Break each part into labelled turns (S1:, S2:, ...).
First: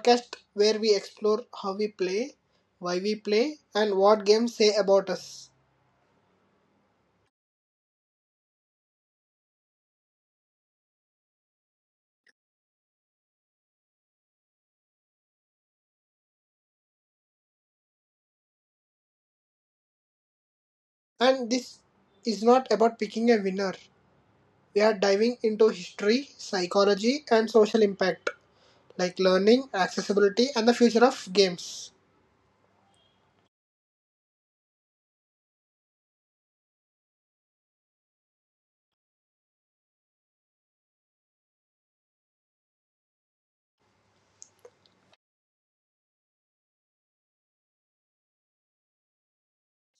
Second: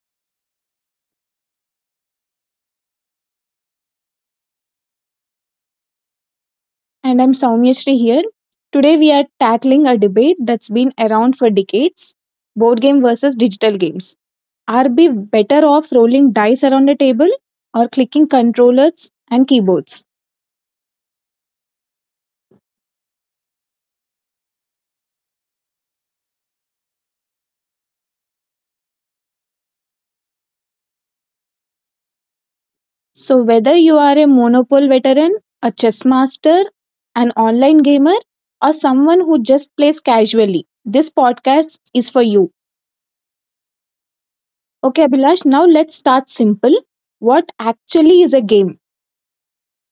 S1: podcast where we explore how we play, why we play, and what games say about us.
S2: And I'm Soumyashri here. Today we are tackling a debate that's been around for decades, board game versus digital games. Are we better off rolling dice around a table or clicking controllers and keyboards?
S1: And this is not about picking a winner. We are diving into history, psychology, and social impact, like learning, accessibility, and the future of games.
S2: So, whether you are a Monopoly veteran, a chess master, an online gamer, or someone who just plays casually, this podcast is for you. Okay, Abhilash, now let's start simple. What actually is a game?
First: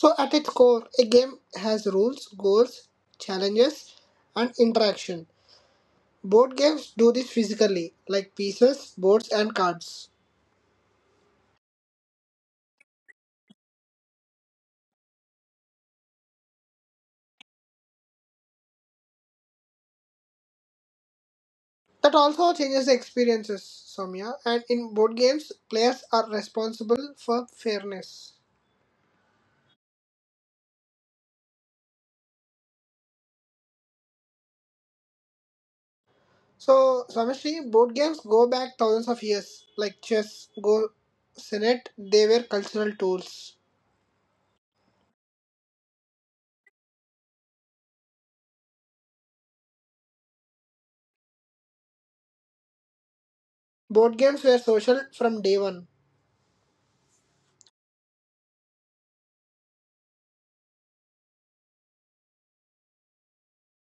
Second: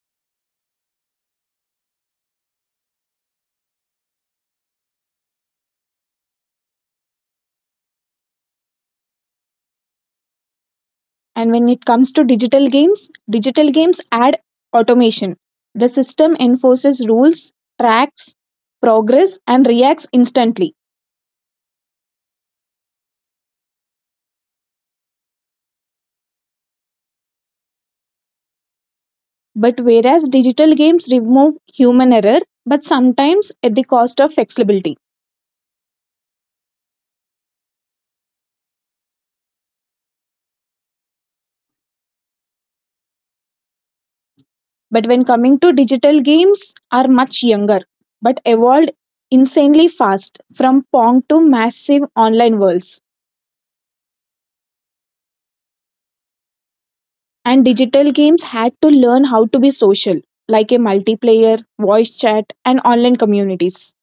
S1: So, at its core, a game has rules, goals, challenges, and interaction. Board games do this physically, like pieces, boards, and cards.
S2: And when it comes to digital games add automation. The system enforces rules, tracks progress, and reacts instantly.
S1: That also changes the experiences, Soumya. And in board games, players are responsible for fairness.
S2: But whereas digital games remove human error, but sometimes at the cost of flexibility.
S1: So, Swamishri, board games go back thousands of years. Like chess, go, senet, they were cultural tools.
S2: But when coming to digital games, are much younger, but evolved insanely fast from Pong to massive online worlds.
S1: Board games were social from day one.
S2: And digital games had to learn how to be social, like a multiplayer, voice chat, and online communities.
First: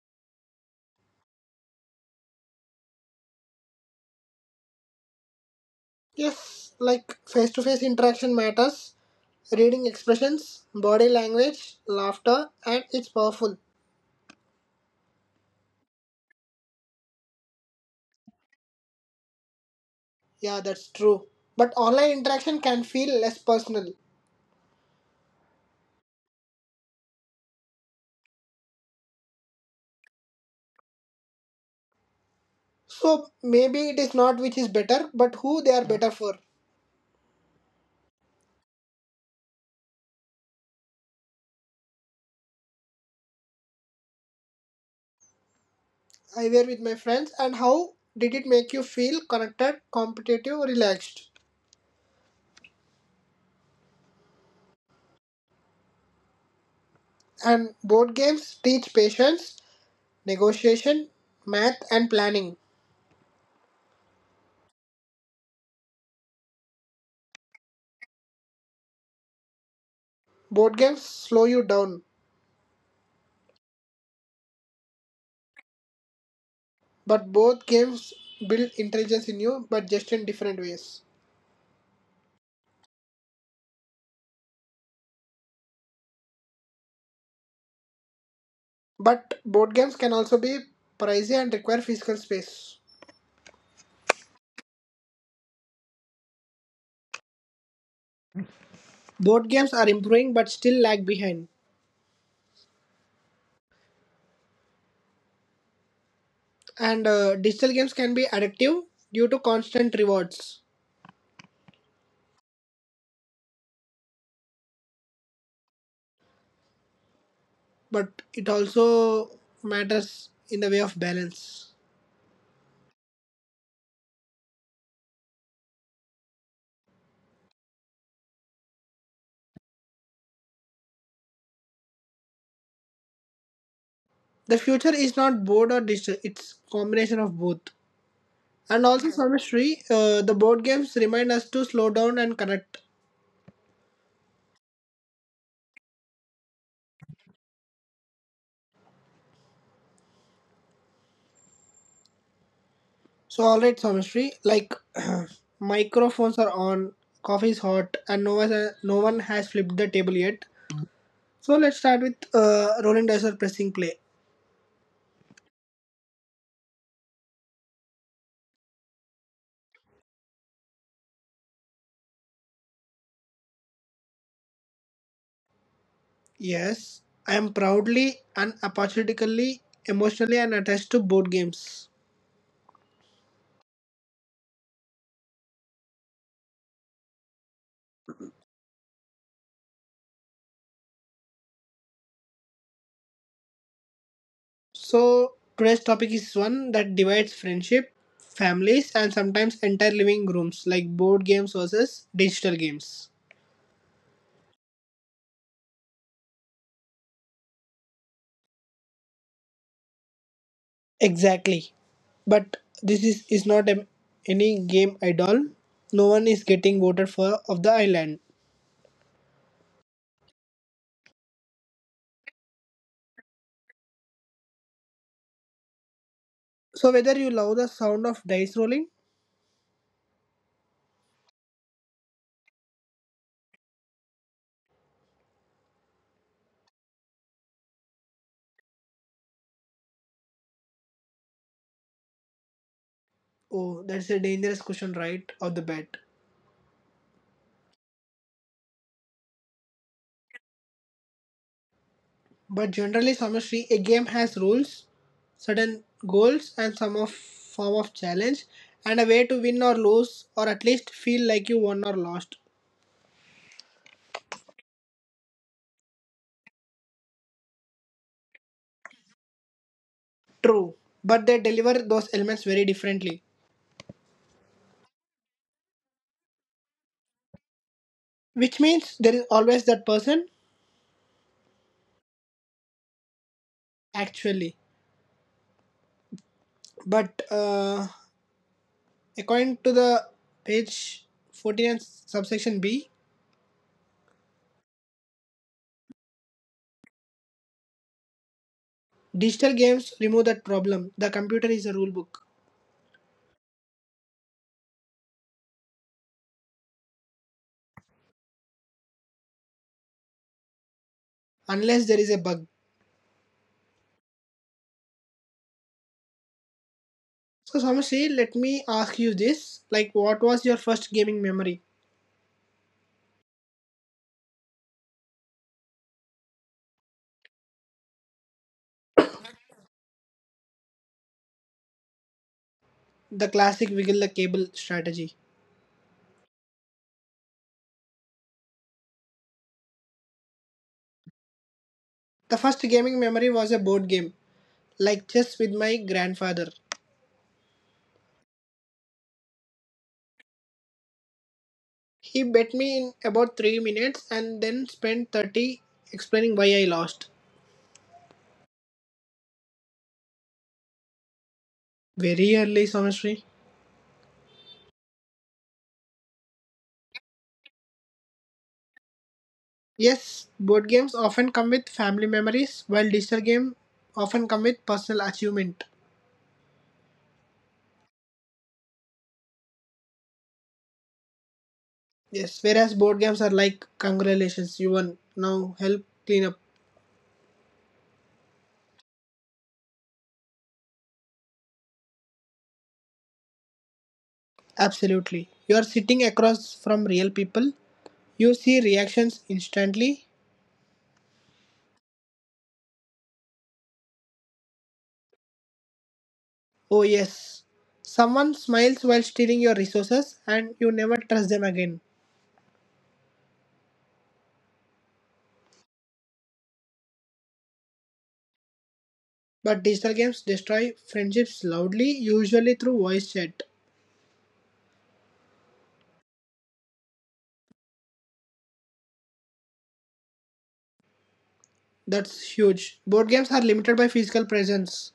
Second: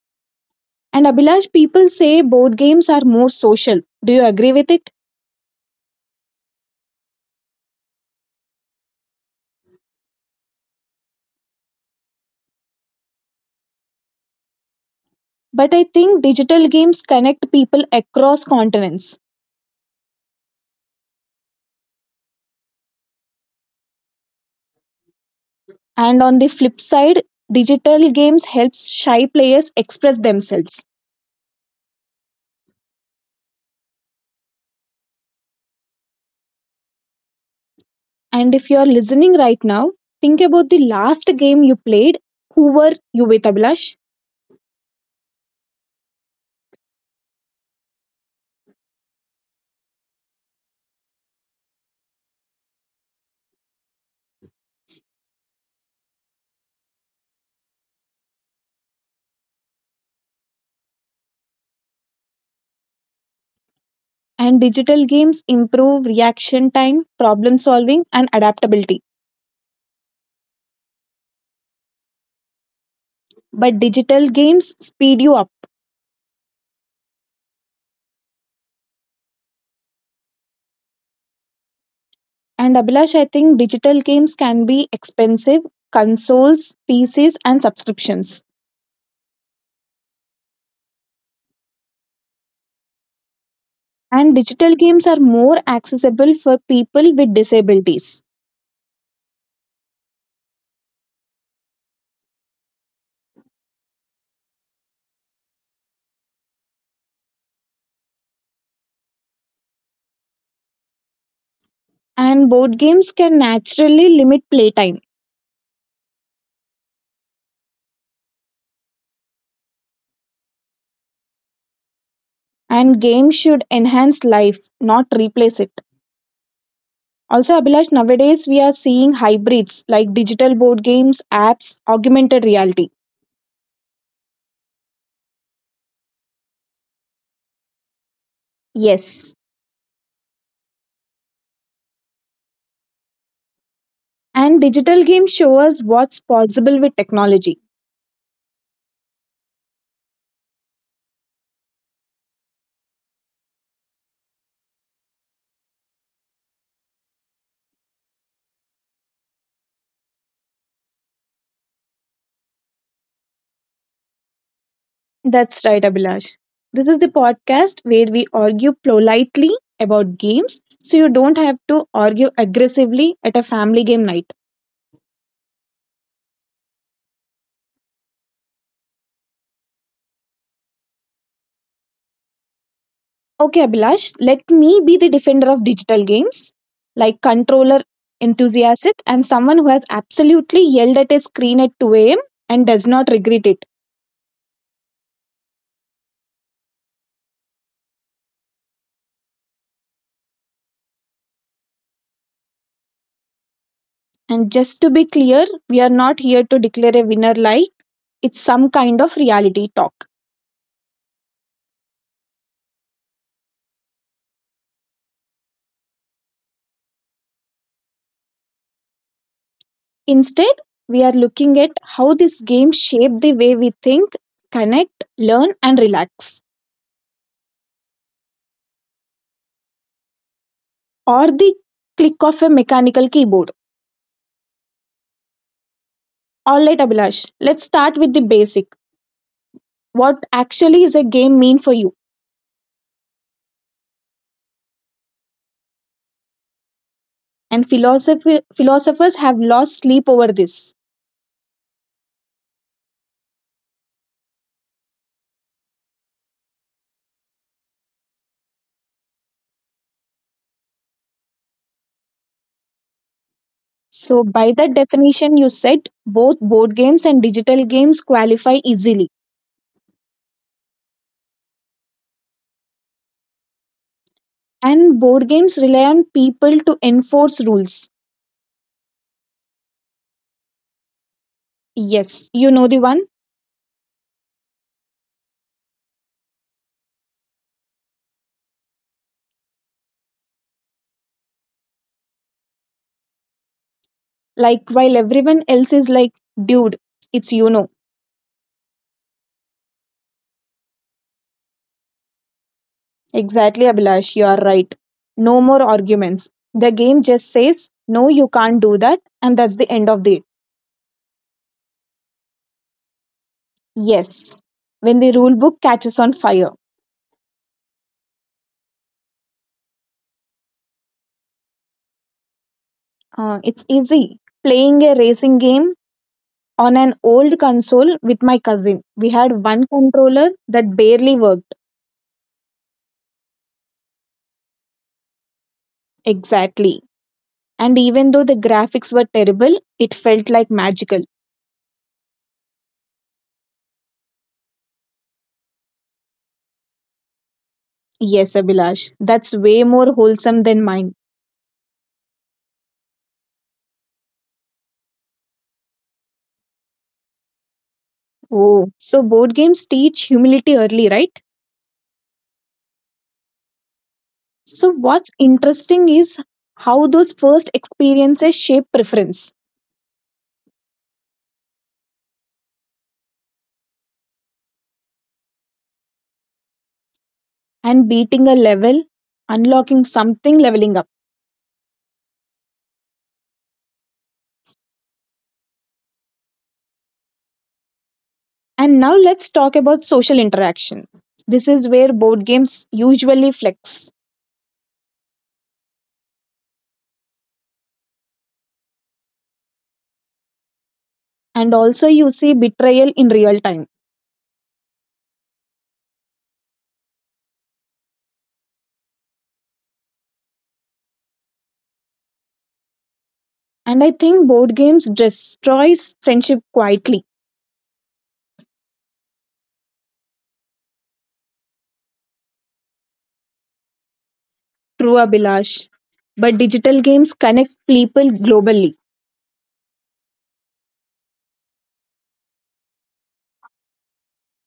S2: And Abhilash, people say board games are more social. Do you agree with it?
S1: Yes, like face to face interaction matters, reading expressions, body language, laughter, and it's powerful.
S2: But I think digital games connect people across continents.
S1: Yeah, that's true. But online interaction can feel less personal.
S2: And on the flip side, digital games helps shy players express themselves.
S1: So maybe it is not which is better, but who they are better for.
S2: And if you are listening right now, think about the last game you played. Who were you with, Abhilash?
S1: I were with my friends and how did it make you feel connected, competitive, relaxed? And board games teach patience, negotiation, math and planning.
S2: And digital games improve reaction time, problem solving, and adaptability.
S1: Board games slow you down,
S2: But digital games speed you up.
S1: but both games build intelligence in you but just in different ways.
S2: And Abhilash, I think digital games can be expensive, consoles, PCs, and subscriptions.
S1: But board games can also be pricey and require physical space.
S2: And digital games are more accessible for people with disabilities.
S1: Board games are improving but still lag behind. And digital games can be addictive due to constant rewards,
S2: And board games can naturally limit playtime.
S1: but it also matters in the way of balance.
S2: And games should enhance life, not replace it. Also, Abhilash, nowadays we are seeing hybrids like digital board games, apps, augmented reality.
S1: The future is not board or digital; it's combination of both. And also,
S2: Yes.
S1: Someshri, the board games remind us to slow down and connect.
S2: And digital games show us what's possible with technology.
S1: So, all right, Someshri, like microphones are on, coffee is hot, and no one has flipped the table yet. So let's start with rolling dice or pressing play.
S2: That's right, Abhilash. This is the podcast where we argue politely about games so you don't have to argue aggressively at a family game night.
S1: Yes, I am proudly and apologetically, emotionally, and attached to board games.
S2: Okay, Abhilash, let me be the defender of digital games, like controller enthusiast and someone who has absolutely yelled at a screen at 2 a.m. and does not regret it.
S1: So, today's topic is one that divides friendship, families, and sometimes entire living rooms like board games versus digital games.
S2: And just to be clear, we are not here to declare a winner like it's some kind of reality talk.
S1: Exactly. But this is not any game at all. No one is getting voted for of the island.
S2: Instead, we are looking at how this game shaped the way we think, connect, learn, and relax,
S1: So whether you love the sound of dice rolling,
S2: or the click of a mechanical keyboard. Alright, Abhilash, let's start with the basic. What actually is a game mean for you?
S1: oh, that's a dangerous question, right? Of the bat.
S2: And philosophy, philosophers have lost sleep over this.
S1: But generally, Samashri, a game has rules, certain goals, and some of form of challenge, and a way to win or lose, or at least feel like you won or lost.
S2: So, by that definition, you said both board games and digital games qualify easily.
S1: True, but they deliver those elements very differently,
S2: And board games rely on people to enforce rules.
S1: which means there is always that person
S2: Yes, you know the one.
S1: actually. But according to the page 14 and subsection B,
S2: Like, while everyone else is like, dude, it's you know.
S1: digital games remove that problem. The computer is a rule book,
S2: Exactly, Abhilash, you are right. No more arguments. The game just says, no, you can't do that, and that's the end of it.
S1: unless there is a bug.
S2: Yes. When the rule book catches on fire,
S1: So Samashri, let me ask you this. Like what was your first gaming memory?
S2: it's easy. Playing a racing game on an old console with my cousin. We had one controller that barely worked.
S1: The classic wiggle the cable strategy.
S2: Exactly. And even though the graphics were terrible, it felt like magical.
S1: The first gaming memory was a board game, like chess with my grandfather.
S2: Yes, Abhilash, that's way more wholesome than mine.
S1: He bet me in about 3 minutes and then spent 30 explaining why I lost.
S2: Oh, so board games teach humility early, right?
S1: Very early, Samashri.
S2: So, what's interesting is how those first experiences shape preference
S1: Yes, board games often come with family memories, while digital games often come with personal achievement.
S2: and beating a level, unlocking something, leveling up.
S1: Yes, whereas board games are like, congratulations, you won. Now help clean up.
S2: And now, let's talk about social interaction. This is where board games usually flex,
S1: Absolutely. You are sitting across from real people. You see reactions instantly.
S2: and also you see betrayal in real time.
S1: Oh, yes. Someone smiles while stealing your resources and you never trust them again.
S2: And I think board games destroys friendship quietly.
S1: But digital games destroy friendships loudly, usually through voice chat.
S2: True, Abhilash. But digital games connect people globally.
S1: That's huge. Board games are limited by physical presence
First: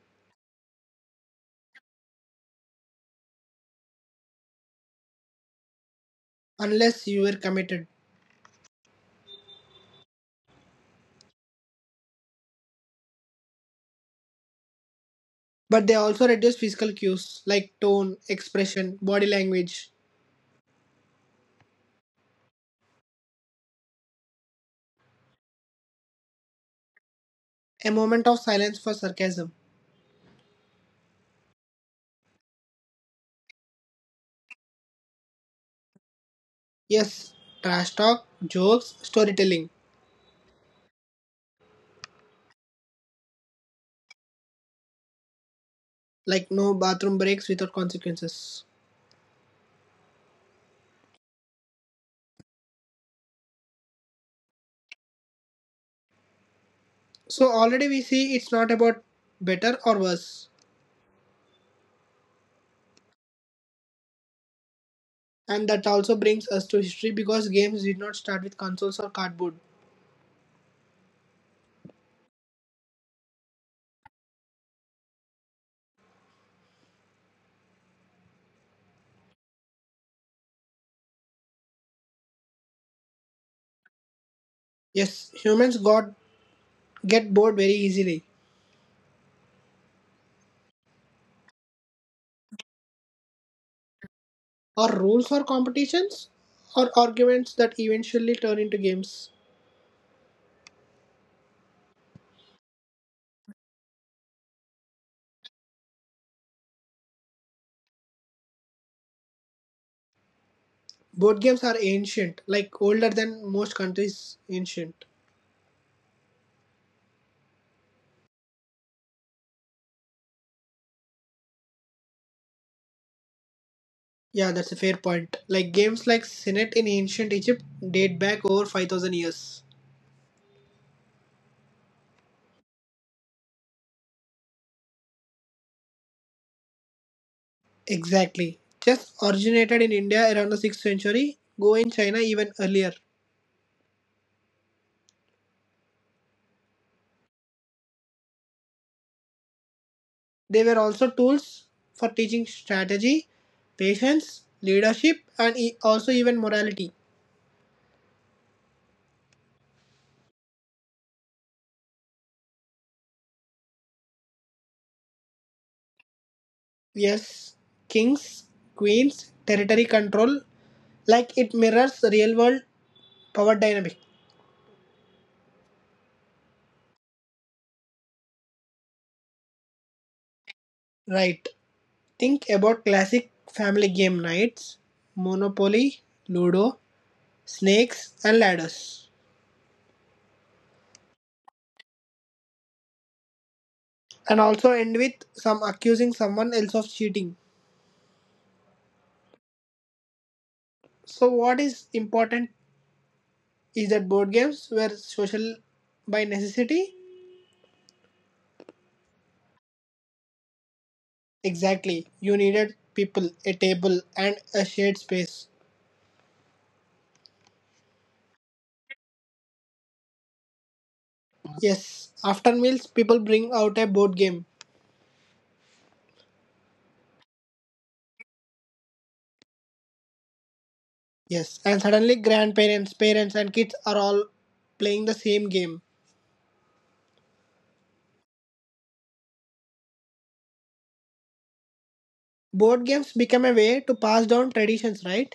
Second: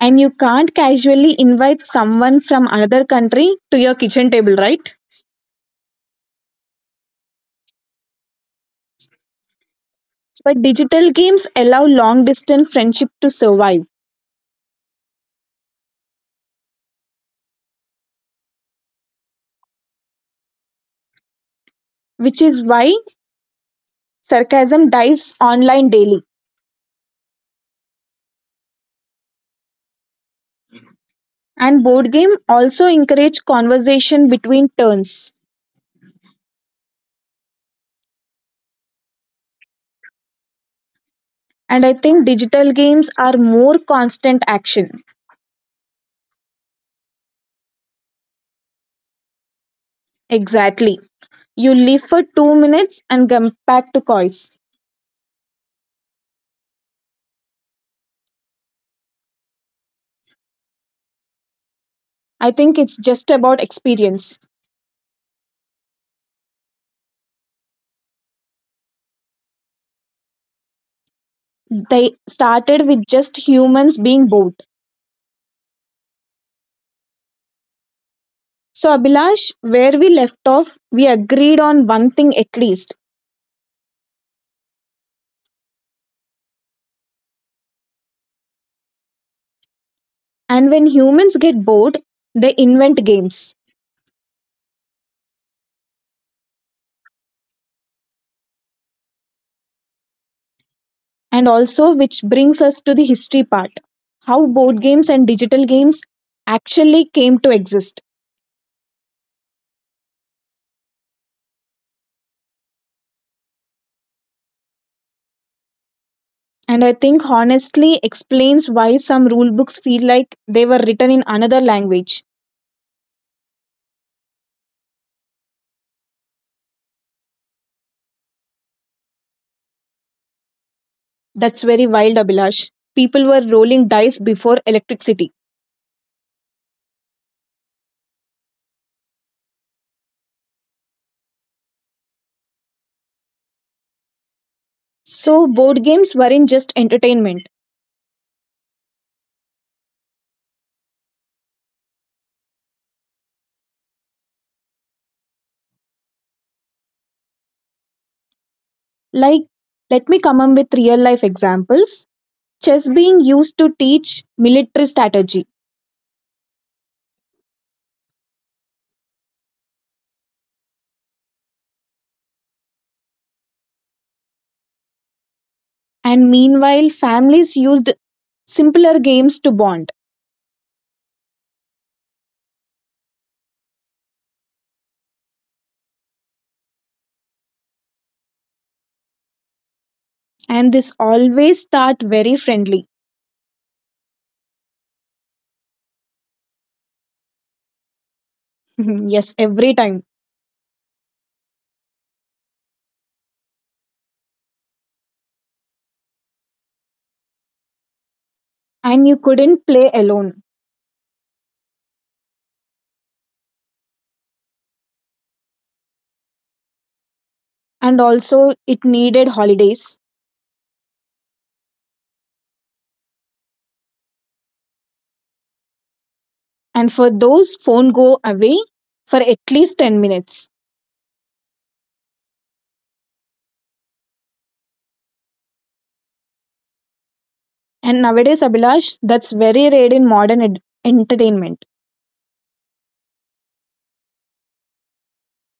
S2: And you can't casually invite someone from another country to your kitchen table, right?
S1: unless you are committed.
S2: But digital games allow long distance friendship to survive,
S1: But they also reduce physical cues like tone, expression, body language,
S2: which is why sarcasm dies online daily.
S1: a moment of silence for sarcasm.
S2: And board game also encourage conversation between turns.
S1: Yes, trash talk, jokes, storytelling.
S2: And I think digital games are more constant action.
S1: Like no bathroom breaks without consequences.
S2: Exactly. You leave for 2 minutes and come back to coins.
S1: So already we see it's not about better or worse.
S2: I think it's just about experience.
S1: And that also brings us to history because games did not start with consoles or cardboard.
S2: They started with just humans being bored. So, Abhilash, where we left off, we agreed on one thing at least.
S1: Yes, humans got get bored very easily.
S2: And when humans get bored, they invent games.
S1: Or rules for competitions or arguments that eventually turn into games.
S2: And also, which brings us to the history part, how board games and digital games actually came to exist.
S1: Board games are ancient, like older than most countries ancient.
S2: And I think honestly explains why some rule books feel like they were written in another language.
S1: Yeah, that's a fair point. Like games like Senate in ancient Egypt date back over 5,000 years.
S2: That's very wild, Abhilash. People were rolling dice before electricity.
S1: Exactly. Chess originated in India around the 6th century, Go in China even earlier.
S2: So, board games weren't just entertainment.
S1: They were also tools for teaching strategy, patience, leadership, and also even morality.
S2: Like, let me come up with real life examples. Chess being used to teach military strategy,
S1: Yes, kings, queens, territory control, like it mirrors real world power dynamic.
S2: and meanwhile, families used simpler games to bond.
S1: Right. Think about classic family game nights, Monopoly, Ludo, Snakes, and Ladders.
S2: And this always start very friendly.
S1: And also end with some accusing someone else of cheating.
S2: Yes, every time.
S1: So what is important is that board games were social by necessity.
S2: And you couldn't play alone.
S1: Exactly. You needed people, a table and a shared space.
S2: And also, it needed holidays.
S1: Yes. After meals people bring out a board game.
S2: And for those, phone go away for at least 10 minutes.
S1: Yes. And suddenly grandparents, parents and kids are all playing the same game.
S2: And nowadays, Abhilash, that's very rare in modern entertainment,
S1: Board games become a way to pass down traditions, right?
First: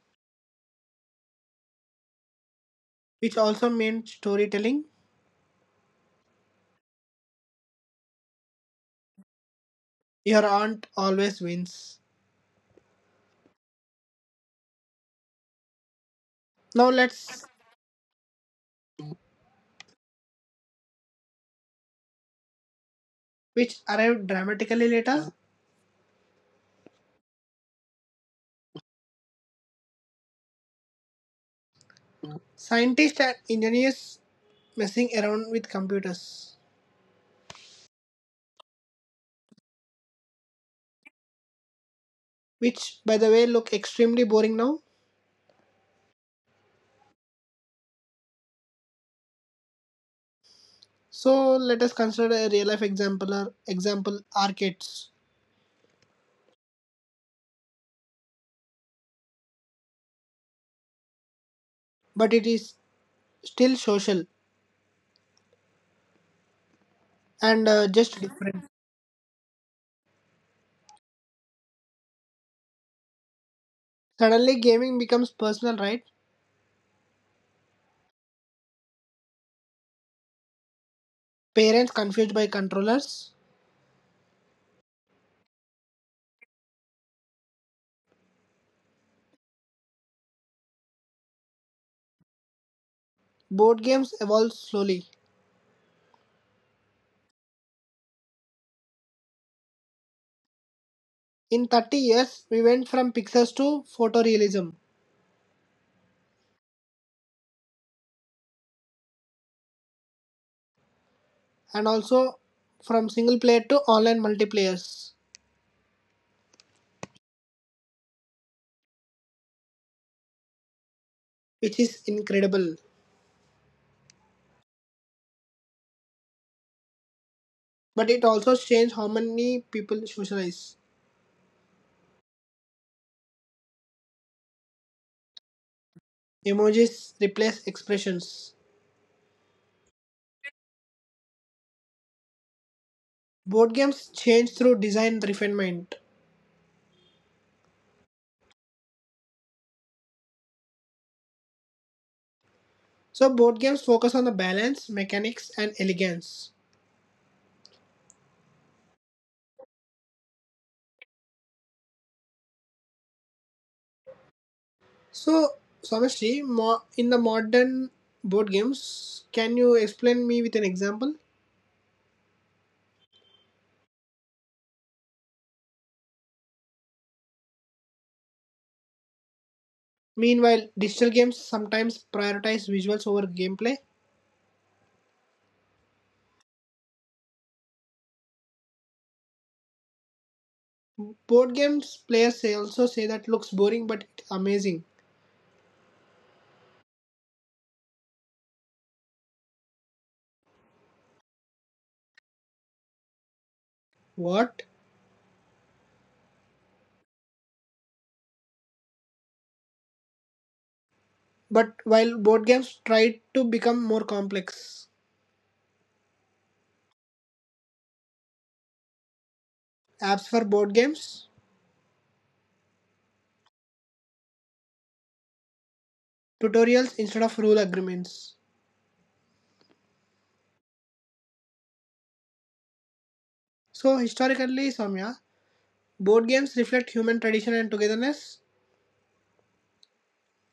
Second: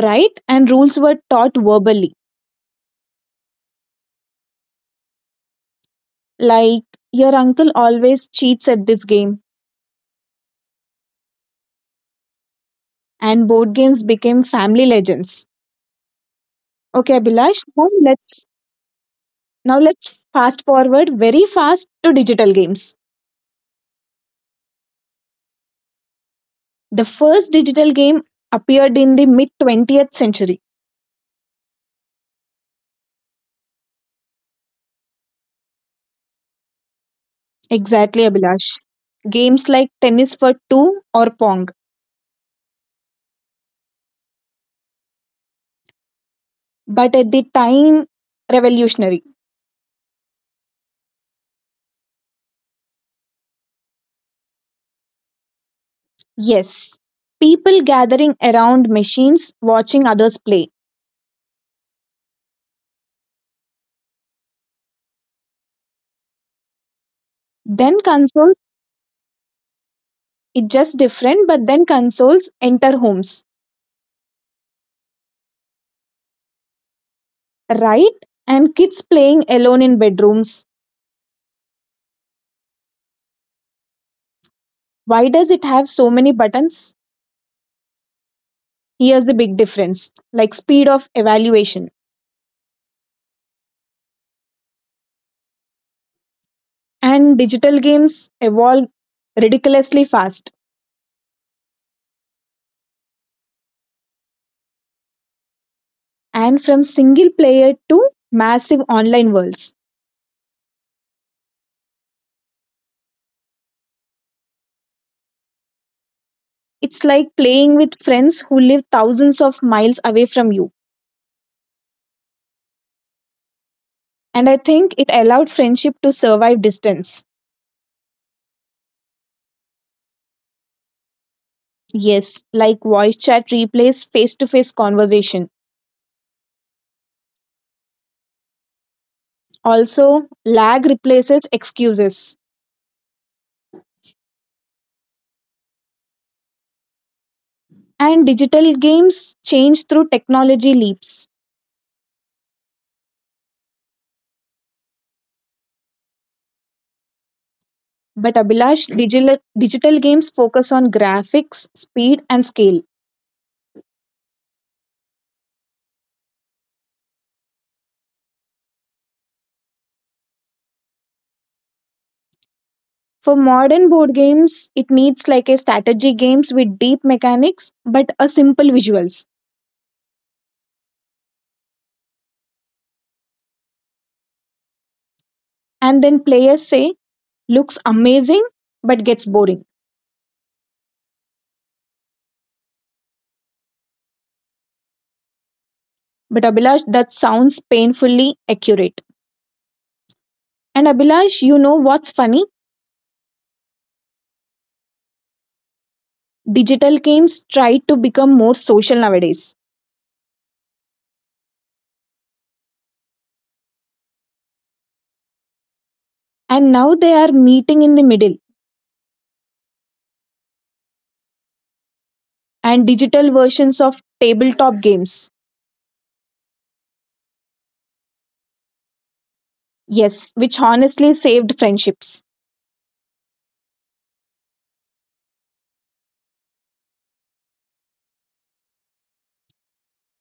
S2: right? And rules were taught verbally.
S1: Which also meant storytelling.
S2: Like, your uncle always cheats at this game,
S1: Your aunt always wins.
S2: and board games became family legends.
S1: Now
S2: Okay,
S1: let's
S2: Abhilash, now let's fast forward very fast to digital games.
S1: which arrived dramatically later.
S2: The first digital game appeared in the mid 20th century.
S1: Scientists and engineers messing around with computers,
S2: Exactly, Abhilash. Games like tennis for two or pong,
S1: which, by the way, look extremely boring now.
S2: but at the time revolutionary.
S1: So let us consider a real life example or example arcades,
S2: Yes. People gathering around machines watching others play.
S1: but it is still social and
S2: Then
S1: just
S2: consoles.
S1: different.
S2: It's just different, but then consoles enter homes,
S1: Suddenly, gaming becomes personal, right?
S2: right? And kids playing alone in bedrooms.
S1: Parents confused by controllers.
S2: Why does it have so many buttons? Here's the big difference like speed of evaluation.
S1: Board games evolve slowly.
S2: And digital games evolve ridiculously fast.
S1: In 30 years, we went from pixels to photorealism
S2: And from single player to massive online worlds.
S1: and also from single player to online multiplayers,
S2: It's like playing with friends who live thousands of miles away from you.
S1: which is incredible.
S2: And I think it allowed friendship to survive distance.
S1: But it also changed how many people socialize.
S2: Yes, like voice chat replaces face to face conversation.
S1: Emojis replace expressions.
S2: Also, lag replaces excuses.
S1: Board games change through design refinement.
S2: And digital games change through technology leaps.
S1: So board games focus on the balance, mechanics, and elegance.
S2: But Abhilash, digital games focus on graphics, speed, and scale.
S1: So Samashri, in the modern board games, can you explain me with an example?
S2: For modern board games, it needs like a strategy games with deep mechanics but a simple visuals.
S1: Meanwhile, digital games sometimes prioritize visuals over gameplay.
S2: And then players say, looks amazing but gets boring.
S1: Board games players say also say that looks boring but it's amazing.
S2: But Abhilash, that sounds painfully accurate. And Abhilash, you know what's funny?
S1: What?
S2: Digital games try to become more social nowadays.
S1: But while board games tried to become more complex,
S2: And now they are meeting in the middle
S1: apps for board games,
S2: and digital versions of tabletop games.
S1: tutorials instead of rule agreements.
S2: Yes, which honestly saved friendships.
S1: So historically, Samya, board games reflect human tradition and togetherness,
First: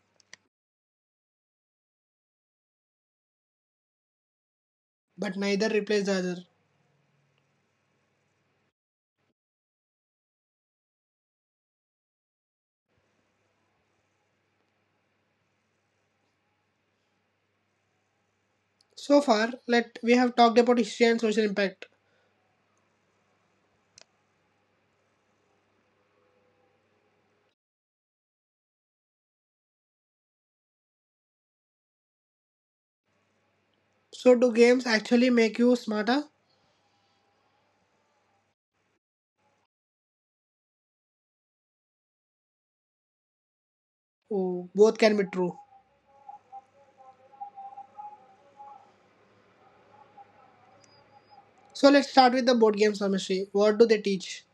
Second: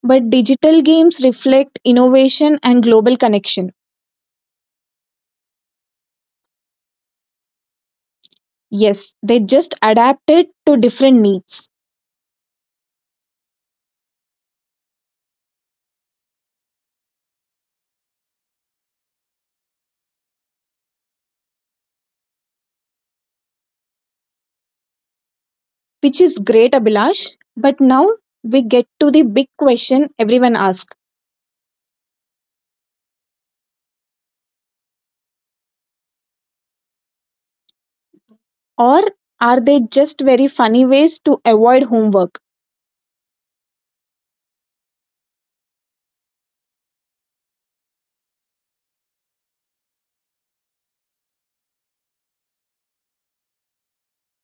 S2: But digital games reflect innovation and global connection.
S1: but neither replace the other.
S2: Yes, they just adapted to different needs,
S1: So far, let we have talked about history and social impact.
S2: which is great, Abhilash. But now we get to the big question everyone asks,
S1: So do games actually make you smarter?
S2: or are they just very funny ways to avoid homework?
S1: Oh, both can be true. So let's start with the board games, Samishri. What do they teach?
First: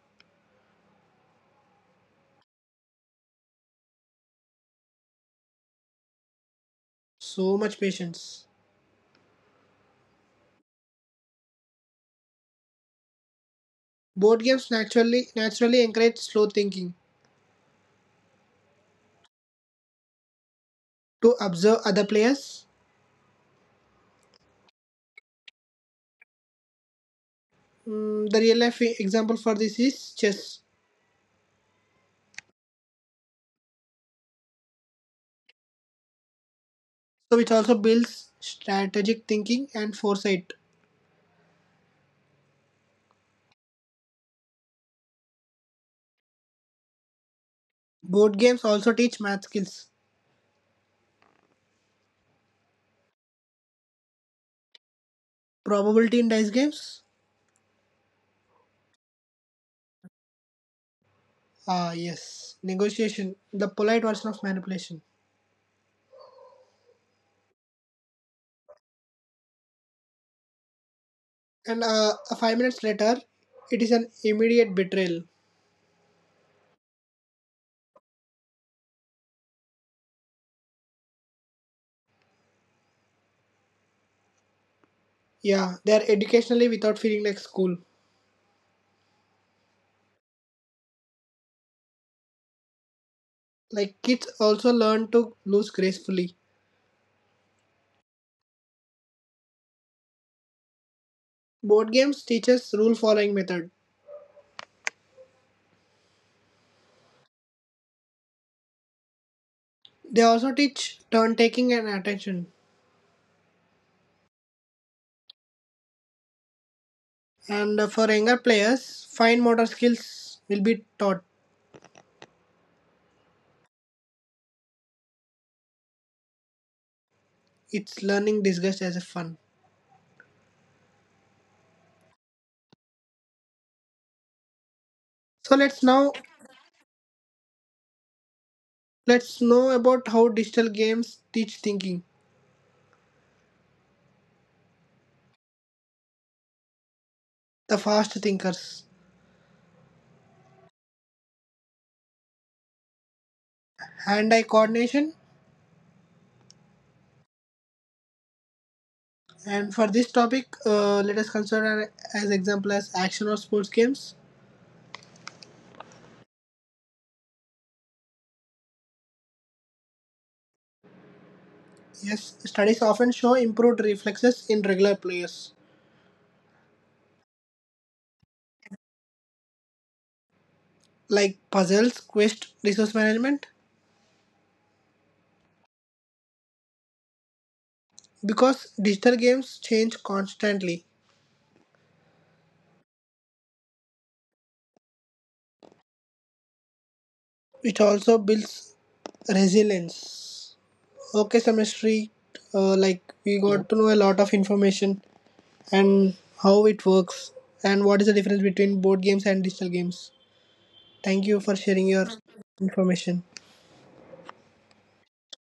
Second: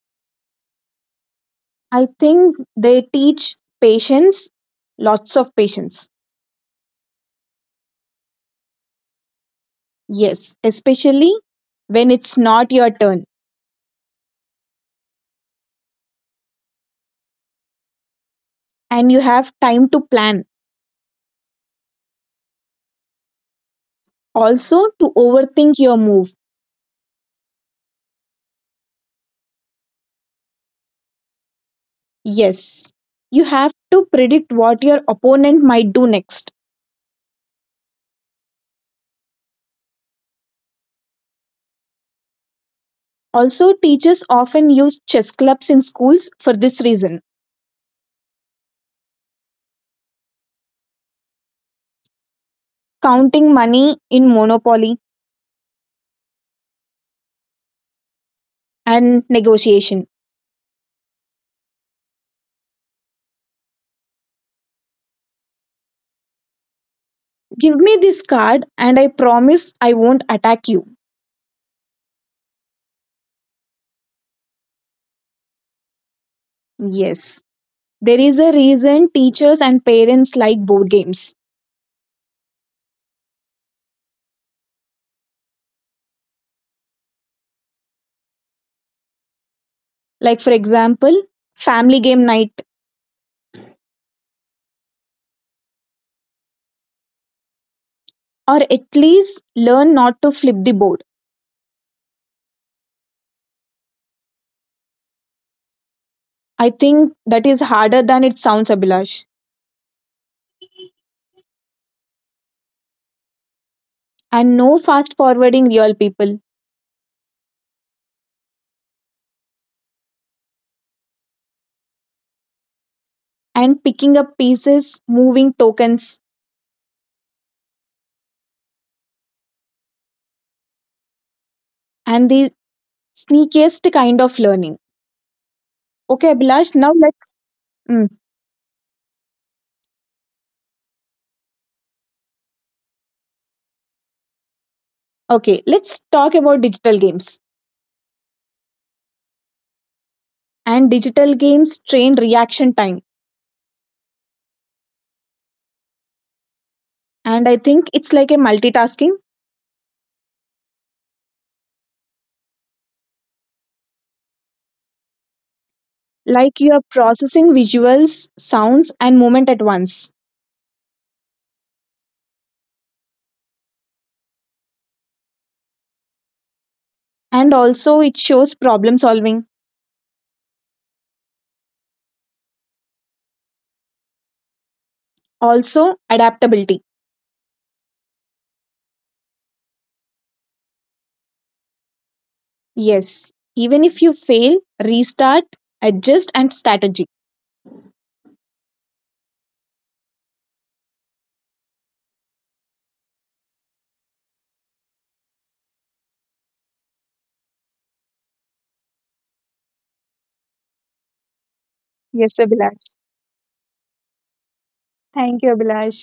S2: I think they teach patience, lots of patience.
S1: So much patience.
S2: Yes, especially when it's not your turn
S1: Board games naturally encourage slow thinking
S2: and you have time to plan,
S1: to observe other players.
S2: also to overthink your move.
S1: Mm, the real life example for this is chess,
S2: Yes, you have to predict what your opponent might do next.
S1: so which also builds strategic thinking and foresight.
S2: Also, teachers often use chess clubs in schools for this reason,
S1: Board games also teach math skills.
S2: counting money in Monopoly
S1: Probability in dice games?
S2: and negotiation.
S1: Ah, yes. Negotiation, the polite version of manipulation.
S2: Give me this card and I promise I won't attack you.
S1: And 5 minutes later, it is an immediate betrayal.
S2: Yes, there is a reason teachers and parents like board games.
S1: Yeah, they are educationally without feeling like school.
S2: Like, for example, family game night,
S1: Like kids also learn to lose gracefully.
S2: or at least learn not to flip the board.
S1: Board games teaches rule following method.
S2: I think that is harder than it sounds, Abhilash.
S1: They also teach turn taking and attention.
S2: And no fast forwarding real people,
S1: And for younger players, fine motor skills will be taught.
S2: and picking up pieces, moving tokens,
S1: It's learning disguised as a fun.
S2: and the sneakiest kind of learning.
S1: So let's
S2: Okay,
S1: now
S2: Abhilash, now let's. Mm,
S1: let's know about how digital games teach thinking.
S2: okay, let's talk about digital games.
S1: The fast thinkers,
S2: And digital games train reaction time.
S1: hand-eye coordination,
S2: And I think it's like a multitasking,
S1: and for this topic, let us consider as example as action or sports games.
S2: like you are processing visuals, sounds, and movement at once.
S1: Yes, studies often show improved reflexes in regular players,
S2: And also it shows problem solving,
S1: like puzzles, quest, resource management,
S2: also adaptability,
S1: because digital games change constantly.
S2: yes, even if you fail, restart, adjust and strategy.
S1: It also builds resilience. Okay, Samashri, like we got to know a lot of information and how it works and what is the difference between board games and digital games. Thank you for
S2: Yes,
S1: sharing your
S2: Abhilash.
S1: information.
S2: Thank you, Abhilash.